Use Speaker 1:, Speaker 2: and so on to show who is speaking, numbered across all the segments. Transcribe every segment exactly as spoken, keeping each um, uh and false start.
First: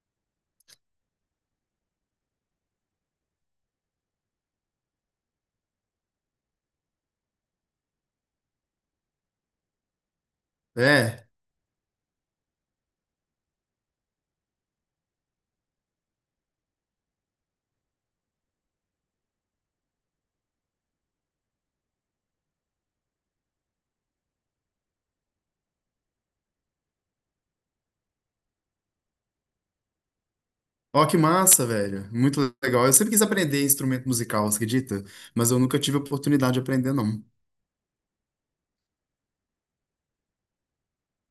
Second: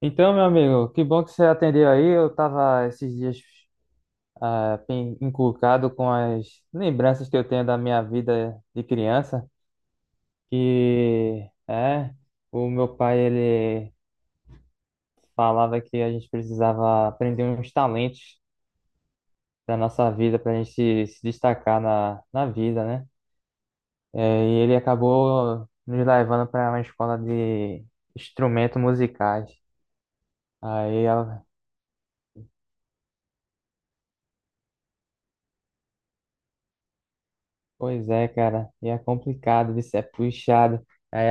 Speaker 1: Então, meu amigo, que bom que você atendeu aí. Eu tava esses dias ah, pen- encucado com as lembranças que eu tenho da minha vida de criança,
Speaker 2: É,
Speaker 1: que é, o meu pai ele falava que a gente precisava aprender uns talentos da nossa vida para a gente se se destacar na, na vida, né? É, e ele acabou nos levando para uma escola de instrumentos musicais. Aí
Speaker 2: ó que massa, velho. Muito legal. Eu sempre quis aprender instrumento musical, você acredita? Mas eu nunca tive oportunidade de aprender, não.
Speaker 1: pois é, cara, e é complicado, isso é puxado. Aí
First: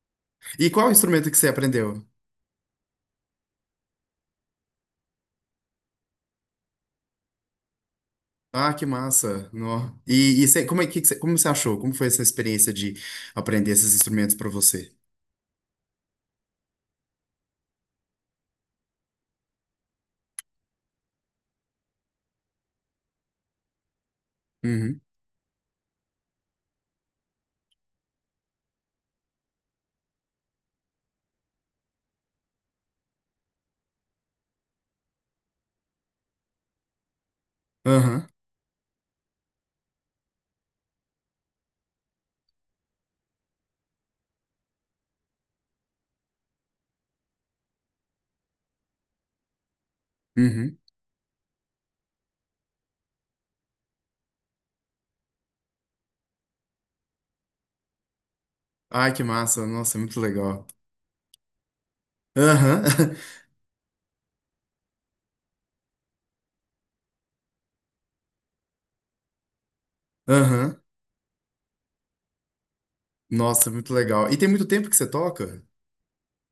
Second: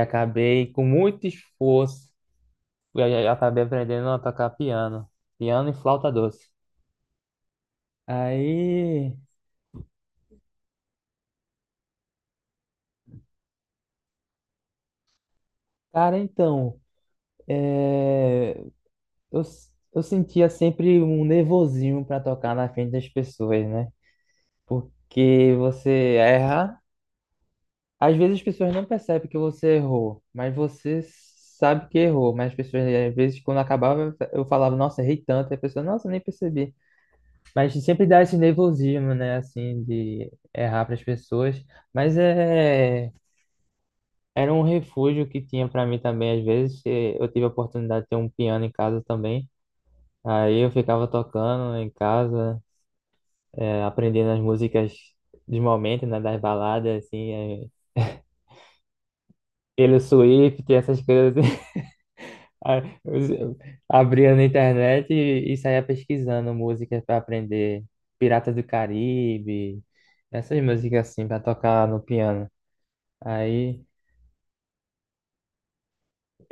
Speaker 2: E
Speaker 1: acabei com
Speaker 2: qual
Speaker 1: muito
Speaker 2: instrumento que você aprendeu?
Speaker 1: esforço, eu já já acabei aprendendo a tocar piano, piano e flauta doce.
Speaker 2: Ah, que
Speaker 1: Aí,
Speaker 2: massa. Nó. E, e você- como é que, que você- como você achou? Como foi essa experiência de aprender esses instrumentos para você?
Speaker 1: cara, então, é, eu, s- eu sentia sempre um nervosinho para tocar na frente das pessoas, né?
Speaker 2: Uhum.
Speaker 1: Porque você erra, às vezes as pessoas não percebem que você errou, mas você sabe que errou. Mas as pessoas, às vezes, quando acabava, eu falava, nossa, errei tanto, e a pessoa, nossa, nem percebi. Mas sempre dá
Speaker 2: Aham.
Speaker 1: esse nervosismo, né? Assim, de errar para as pessoas. Mas é, era um refúgio que tinha para mim também. Às vezes eh, eu tive a oportunidade de ter um piano em casa também. Aí eu
Speaker 2: Uhum.
Speaker 1: ficava tocando em casa, eh, aprendendo as músicas de momento, né? Das baladas, assim, eh,
Speaker 2: Ai, que massa. Nossa,
Speaker 1: pelo
Speaker 2: é muito legal.
Speaker 1: Swift, essas coisas.
Speaker 2: Aham.
Speaker 1: Aí eu abria na internet e, e saía pesquisando músicas para aprender. Pirata do Caribe, essas
Speaker 2: Aham.
Speaker 1: músicas assim, para tocar no piano.
Speaker 2: Nossa, é
Speaker 1: Aí
Speaker 2: muito legal. E tem muito tempo que você toca?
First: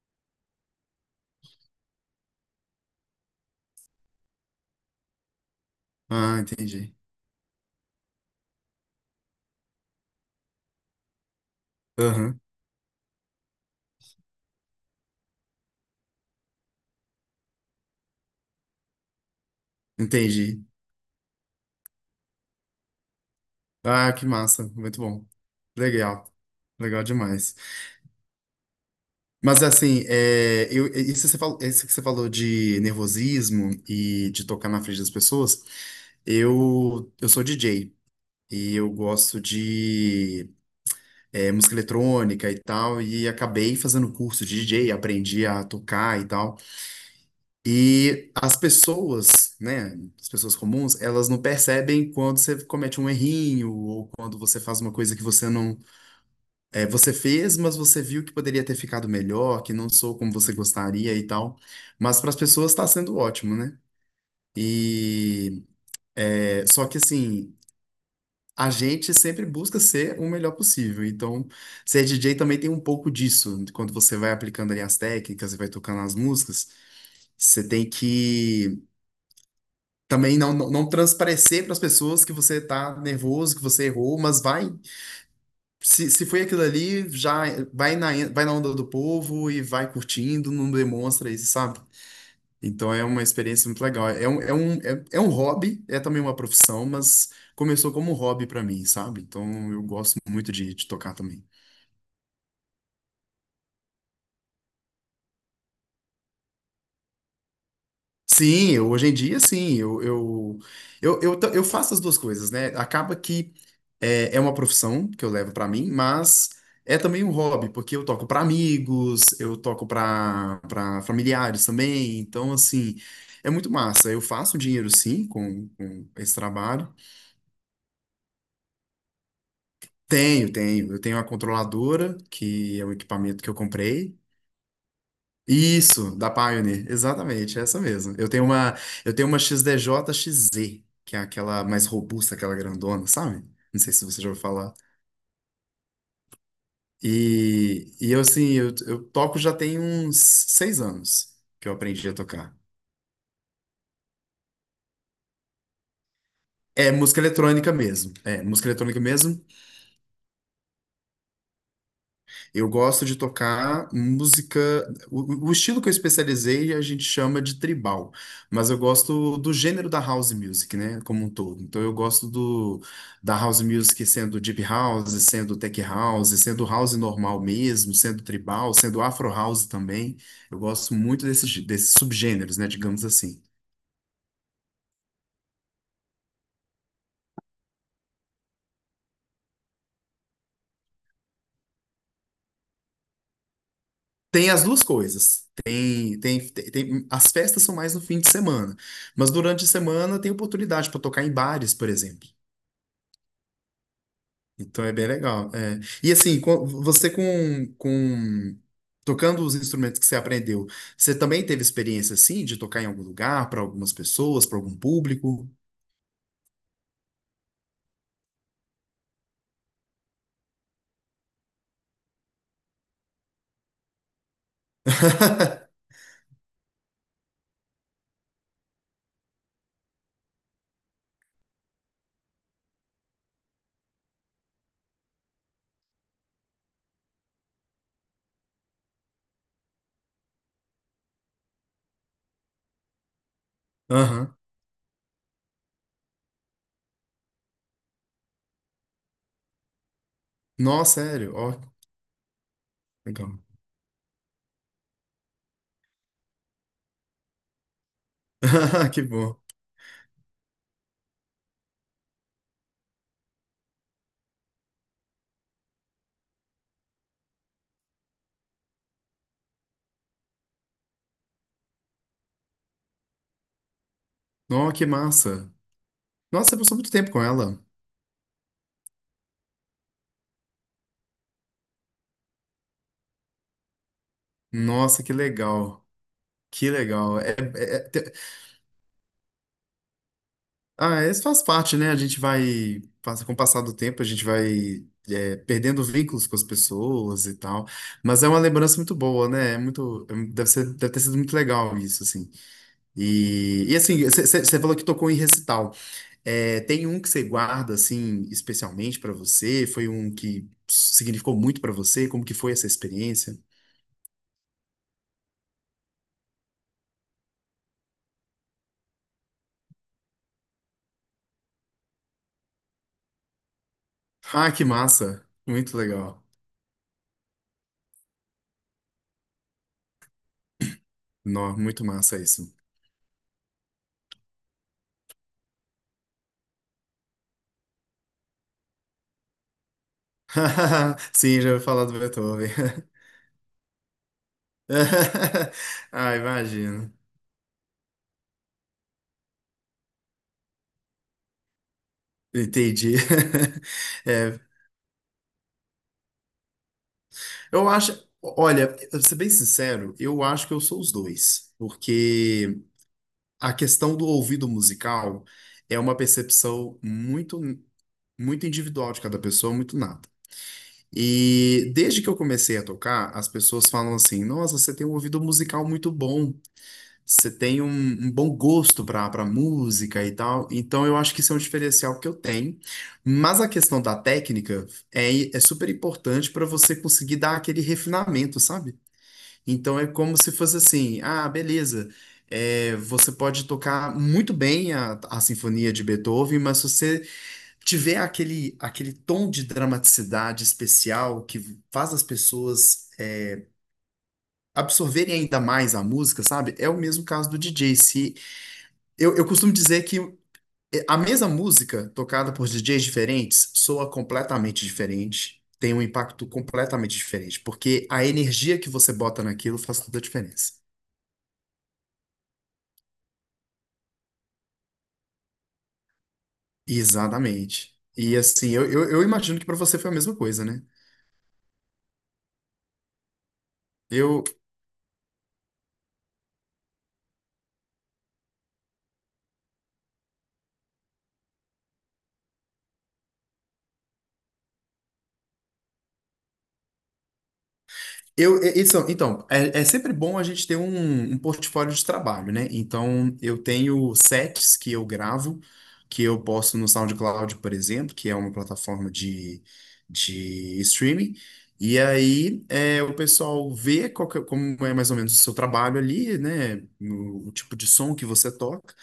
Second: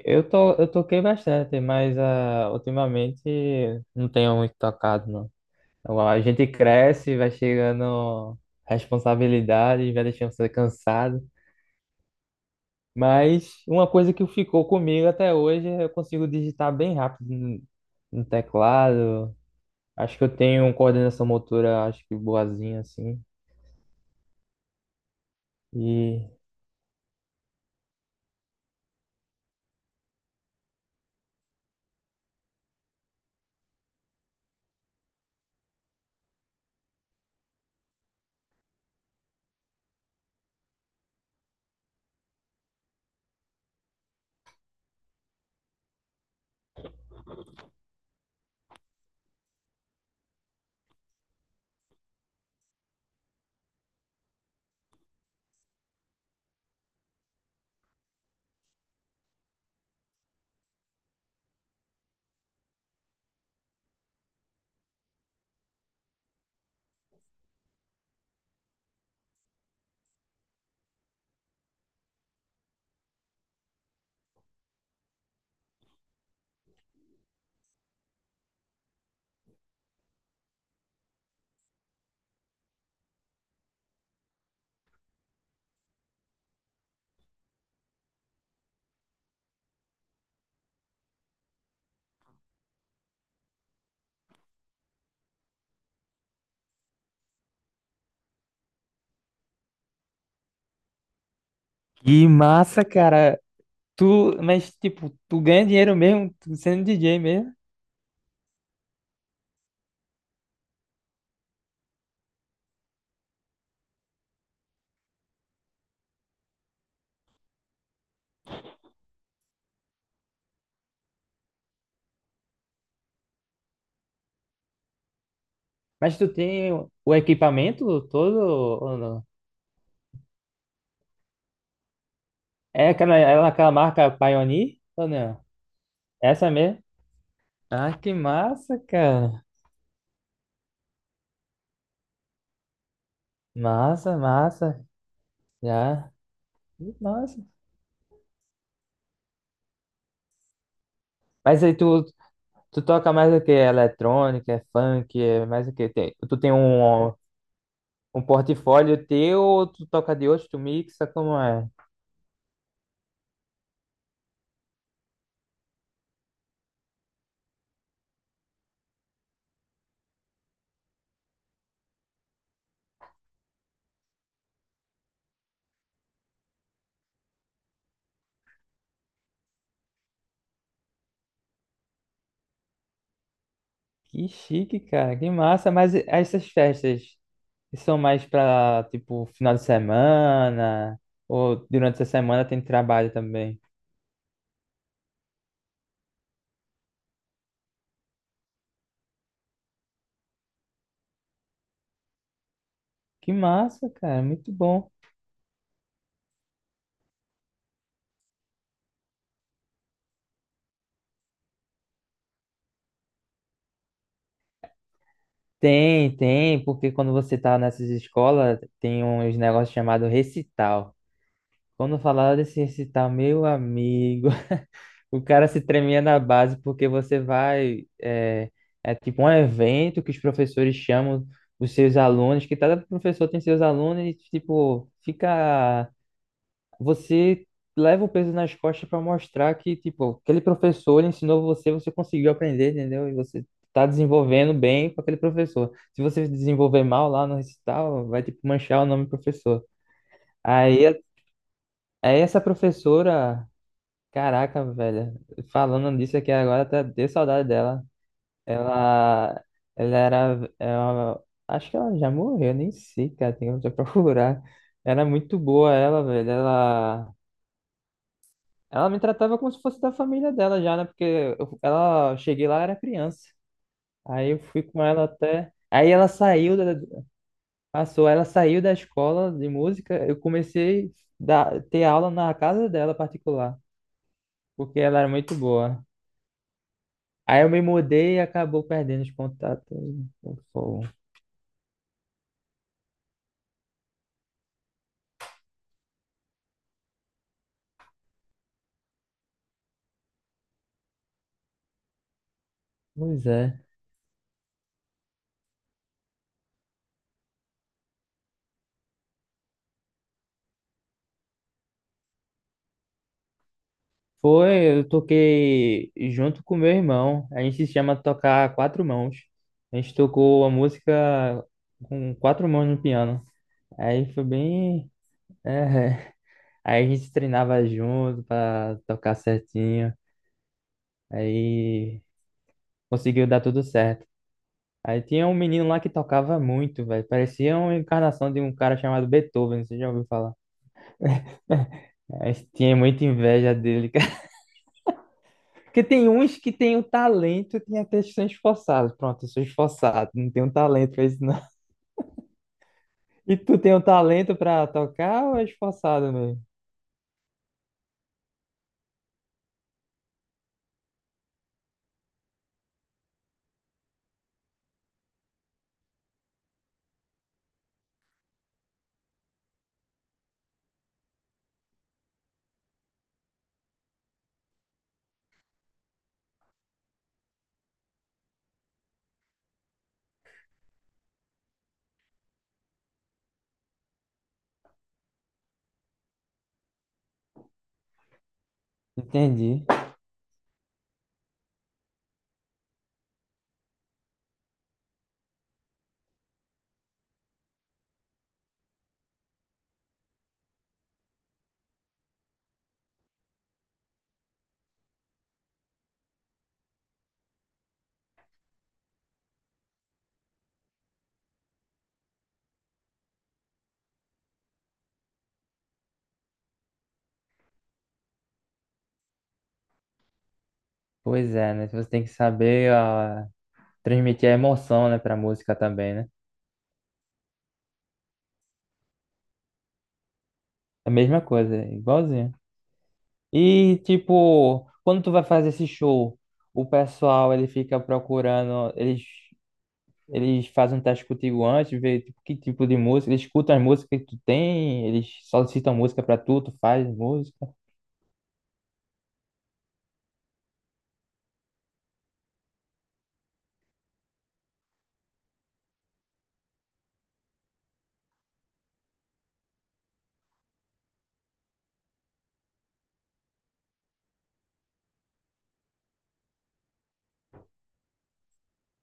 Speaker 1: eu tô, eu toquei bastante, mas ah, ultimamente não tenho muito tocado, não. Então, a
Speaker 2: Ah,
Speaker 1: gente
Speaker 2: entendi.
Speaker 1: cresce, vai chegando responsabilidade, vai deixando você cansado.
Speaker 2: Aham.
Speaker 1: Mas uma coisa que ficou comigo até hoje, é eu consigo digitar bem rápido no no teclado. Acho que eu
Speaker 2: Entendi.
Speaker 1: tenho coordenação motora, acho que boazinha, assim.
Speaker 2: Ah, que massa, muito bom. Legal,
Speaker 1: E,
Speaker 2: legal demais. Mas assim, é, eu, é, isso, que você falou, isso que você falou de nervosismo e de tocar na frente das pessoas, eu, eu sou D J e eu gosto de é, música eletrônica e tal, e acabei fazendo curso de D J, aprendi a tocar e tal. E as pessoas, né, as pessoas comuns, elas não percebem quando você comete um errinho ou quando você faz uma coisa que você não... É, você fez, mas você viu que poderia ter ficado melhor, que não sou como você gostaria e tal. Mas para as pessoas está sendo ótimo, né? E é, só que assim, a gente sempre busca ser o melhor possível. Então, ser D J também tem um pouco disso. Quando você vai aplicando ali as técnicas e vai tocando as músicas, você tem que também não, não, não transparecer para as pessoas que você tá nervoso, que você errou, mas vai... Se, se foi aquilo ali, já vai na, vai na onda do povo e vai curtindo, não demonstra isso, sabe? Então é uma experiência muito legal. É um, é um, é, é um hobby, é também uma profissão, mas começou como um hobby pra mim, sabe? Então eu gosto muito de, de tocar também.
Speaker 1: e massa, cara. Tu, mas tipo, tu ganha dinheiro mesmo, tu sendo D J mesmo.
Speaker 2: Sim, eu- hoje em dia, sim. Eu, eu, eu, eu, ta- eu faço as duas coisas, né? Acaba que é, é uma profissão que eu levo pra mim, mas é também um hobby, porque eu toco pra amigos, eu toco pra para familiares também. Então, assim, é muito massa. Eu faço dinheiro, sim, com, com
Speaker 1: Mas tu
Speaker 2: esse
Speaker 1: tem
Speaker 2: trabalho.
Speaker 1: o equipamento todo ou não?
Speaker 2: Tenho, tenho. Eu tenho a controladora, que é
Speaker 1: É
Speaker 2: o
Speaker 1: aquela, é
Speaker 2: equipamento que eu
Speaker 1: aquela marca
Speaker 2: comprei.
Speaker 1: Pioneer ou não?
Speaker 2: Isso, da
Speaker 1: Essa mesmo?
Speaker 2: Pioneer, exatamente, é essa
Speaker 1: Ah, que
Speaker 2: mesmo. Eu tenho uma,
Speaker 1: massa,
Speaker 2: eu tenho uma
Speaker 1: cara.
Speaker 2: X D J-X Z, que é aquela mais robusta, aquela grandona, sabe? Não sei se
Speaker 1: Massa,
Speaker 2: você já ouviu falar.
Speaker 1: massa. Já. Que massa.
Speaker 2: E, e eu, assim, eu, eu toco já tem uns seis anos
Speaker 1: Mas
Speaker 2: que eu
Speaker 1: aí tu,
Speaker 2: aprendi a tocar.
Speaker 1: tu toca mais o quê? Eletrônica, é funk, é mais o quê? Tem, tu tem
Speaker 2: É
Speaker 1: um,
Speaker 2: música eletrônica mesmo,
Speaker 1: um
Speaker 2: é música eletrônica
Speaker 1: portfólio teu
Speaker 2: mesmo.
Speaker 1: ou tu toca de outro, tu mixa, como é?
Speaker 2: Eu gosto de tocar música. O, o estilo que eu especializei a gente chama de tribal, mas eu gosto do gênero da house music, né, como um todo. Então eu gosto do da house music sendo deep house, sendo tech house, sendo house normal mesmo, sendo tribal, sendo afro house também. Eu gosto muito desses, gê- desses subgêneros, né, digamos assim.
Speaker 1: Que chique, cara. Que massa. Mas e- essas festas? E são mais pra, tipo, final de semana, ou durante essa semana tem trabalho também.
Speaker 2: Tem as duas coisas. Tem, tem, tem, tem- as festas são mais no fim de semana, mas durante a semana tem oportunidade para tocar em bares, por exemplo.
Speaker 1: Que massa, cara, muito
Speaker 2: Então
Speaker 1: bom.
Speaker 2: é bem legal. É. E assim, co- você com, com tocando os instrumentos que você aprendeu, você também teve experiência assim de tocar em algum lugar, para algumas pessoas, para algum público?
Speaker 1: Tem, tem, porque quando você tá nessas escolas, tem uns negócios chamados recital. Quando falaram desse recital, meu amigo, o cara se tremia na base, porque você vai, é, é tipo um evento que os professores chamam os seus alunos, que cada professor tem seus alunos, e, tipo, fica você leva o peso nas costas para mostrar que, tipo, aquele professor ele ensinou você, você conseguiu aprender, entendeu? E você tá
Speaker 2: Aham.
Speaker 1: desenvolvendo bem com aquele professor. Se você desenvolver mal lá no recital, vai, tipo, manchar o nome do professor. Aí,
Speaker 2: Nossa, sério? Ó,
Speaker 1: aí essa
Speaker 2: legal.
Speaker 1: professora, caraca, velho, falando disso aqui agora, até deu saudade dela.
Speaker 2: Que bom.
Speaker 1: Ela, ela era, ela- Acho que ela já morreu, nem sei, cara, tem que procurar. Era muito boa ela, velho. Ela Ela me tratava como se fosse da família dela já, né? Porque eu- ela eu cheguei lá, era criança. Aí eu fui
Speaker 2: Nossa,
Speaker 1: com
Speaker 2: que
Speaker 1: ela até.
Speaker 2: massa.
Speaker 1: Aí ela
Speaker 2: Nossa,
Speaker 1: saiu,
Speaker 2: você
Speaker 1: da,
Speaker 2: passou muito tempo com ela.
Speaker 1: passou, ela saiu da escola de música. Eu comecei a ter aula na casa dela particular, porque ela
Speaker 2: Nossa,
Speaker 1: era
Speaker 2: que
Speaker 1: muito boa.
Speaker 2: legal. Que legal. É.
Speaker 1: Aí eu me mudei e acabou perdendo os contatos. Pô,
Speaker 2: Ah, isso faz parte, né? A gente vai, passa- com o passar do tempo, a gente vai é, perdendo vínculos com as pessoas e tal. Mas é uma lembrança muito boa, né? É muito, é deve ser, deve ter sido muito legal isso, assim.
Speaker 1: pois é.
Speaker 2: E, e assim, você falou que tocou em recital. É, tem um que você guarda, assim, especialmente pra você? Foi um que significou muito pra você? Como que foi essa experiência?
Speaker 1: Foi, eu toquei junto com meu irmão. A gente se chama tocar quatro mãos. A gente tocou a música com quatro mãos no piano. Aí foi
Speaker 2: Ah, que
Speaker 1: bem.
Speaker 2: massa! Muito
Speaker 1: é,
Speaker 2: legal.
Speaker 1: Aí a gente treinava junto pra tocar certinho.
Speaker 2: Nó, muito
Speaker 1: Aí
Speaker 2: massa isso.
Speaker 1: conseguiu dar tudo certo. Aí tinha um menino lá que tocava muito, velho. Parecia uma encarnação de um cara chamado Beethoven, você já ouviu falar?
Speaker 2: Sim, já ouvi falar do
Speaker 1: Aí
Speaker 2: Beethoven.
Speaker 1: tinha muita inveja dele. Porque tem
Speaker 2: Ah,
Speaker 1: uns que tem o
Speaker 2: imagino.
Speaker 1: talento e tem até que são esforçados. Pronto, eu sou esforçado, não tenho talento pra isso não.
Speaker 2: Entendi.
Speaker 1: E tu tem o talento
Speaker 2: É,
Speaker 1: pra tocar ou é esforçado mesmo?
Speaker 2: eu acho, olha, pra ser bem sincero, eu acho que eu sou os dois, porque a questão do ouvido musical é uma percepção muito, muito individual de cada pessoa, muito nata. E desde que eu comecei a tocar, as pessoas falam assim: nossa, você tem um ouvido musical muito bom. Você tem um, um bom gosto para para música e tal. Então eu acho que isso é um diferencial que eu tenho. Mas a questão da técnica é, é super importante para você conseguir dar aquele refinamento, sabe?
Speaker 1: Entendi.
Speaker 2: Então é como se fosse assim, ah, beleza. É, você pode tocar muito bem a, a sinfonia de Beethoven, mas se você tiver aquele, aquele tom de dramaticidade especial que faz as pessoas é, absorverem ainda mais a música, sabe? É o mesmo caso do D J. Se eu, eu costumo dizer que é, a mesma música tocada por D Js diferentes soa completamente diferente, tem um impacto completamente diferente, porque a energia que você bota naquilo faz toda a diferença.
Speaker 1: Pois é, né? Você tem que saber ah, transmitir a emoção, né, pra música também, né?
Speaker 2: Exatamente. E assim, eu, eu, eu imagino que para você foi a mesma coisa, né?
Speaker 1: É a mesma coisa, é igualzinho. E,
Speaker 2: Eu,
Speaker 1: tipo, quando tu vai fazer esse show, o pessoal, ele fica procurando, eles Eles fazem um teste contigo antes, vê tipo, que tipo de música, eles escutam as músicas que tu tem, eles solicitam música pra tu, tu faz música.
Speaker 2: Eu, e- isso, então, é, é sempre bom a gente ter um, um portfólio de trabalho, né? Então, eu tenho sets que eu gravo, que eu posto no SoundCloud, por exemplo, que é uma plataforma de, de streaming. E aí, é, o pessoal vê qual que é- como é mais ou menos o seu trabalho ali, né? No- o tipo de som que você toca.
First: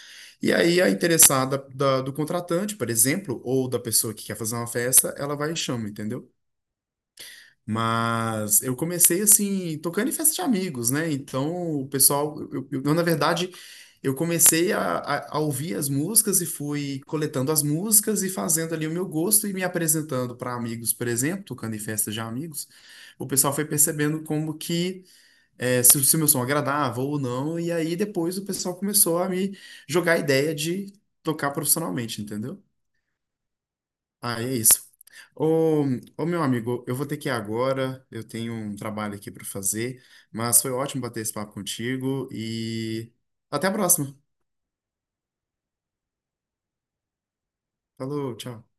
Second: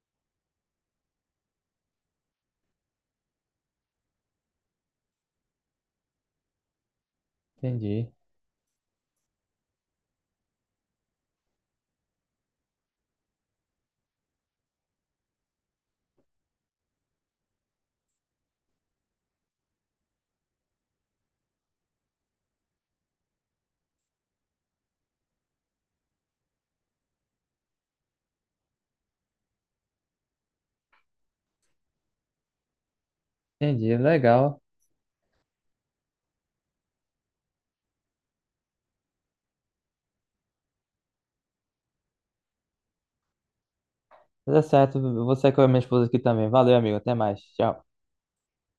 Speaker 2: E aí, a interessada da- do contratante, por exemplo, ou da pessoa que quer fazer uma festa, ela vai e chama, entendeu?
Speaker 1: Entendi,
Speaker 2: Mas eu comecei assim, tocando em festa de amigos, né? Então, o pessoal, eu, eu- eu, na verdade, eu comecei a, a- a ouvir as músicas e fui coletando as músicas e fazendo ali o meu gosto e me apresentando para amigos, por exemplo, tocando em festa de amigos. O pessoal foi percebendo como que eh, se, o- se o meu som agradava ou não, e aí depois o pessoal começou a me jogar a ideia de tocar profissionalmente, entendeu?
Speaker 1: entendi,
Speaker 2: Ah, é
Speaker 1: legal.
Speaker 2: isso. Ô, ô, meu amigo, eu vou ter que ir agora. Eu tenho um trabalho aqui para fazer, mas foi ótimo bater esse papo contigo e até a próxima.
Speaker 1: Tá certo, eu vou sair com a minha esposa aqui também. Valeu, amigo, até mais. Tchau.
Speaker 2: Falou, tchau.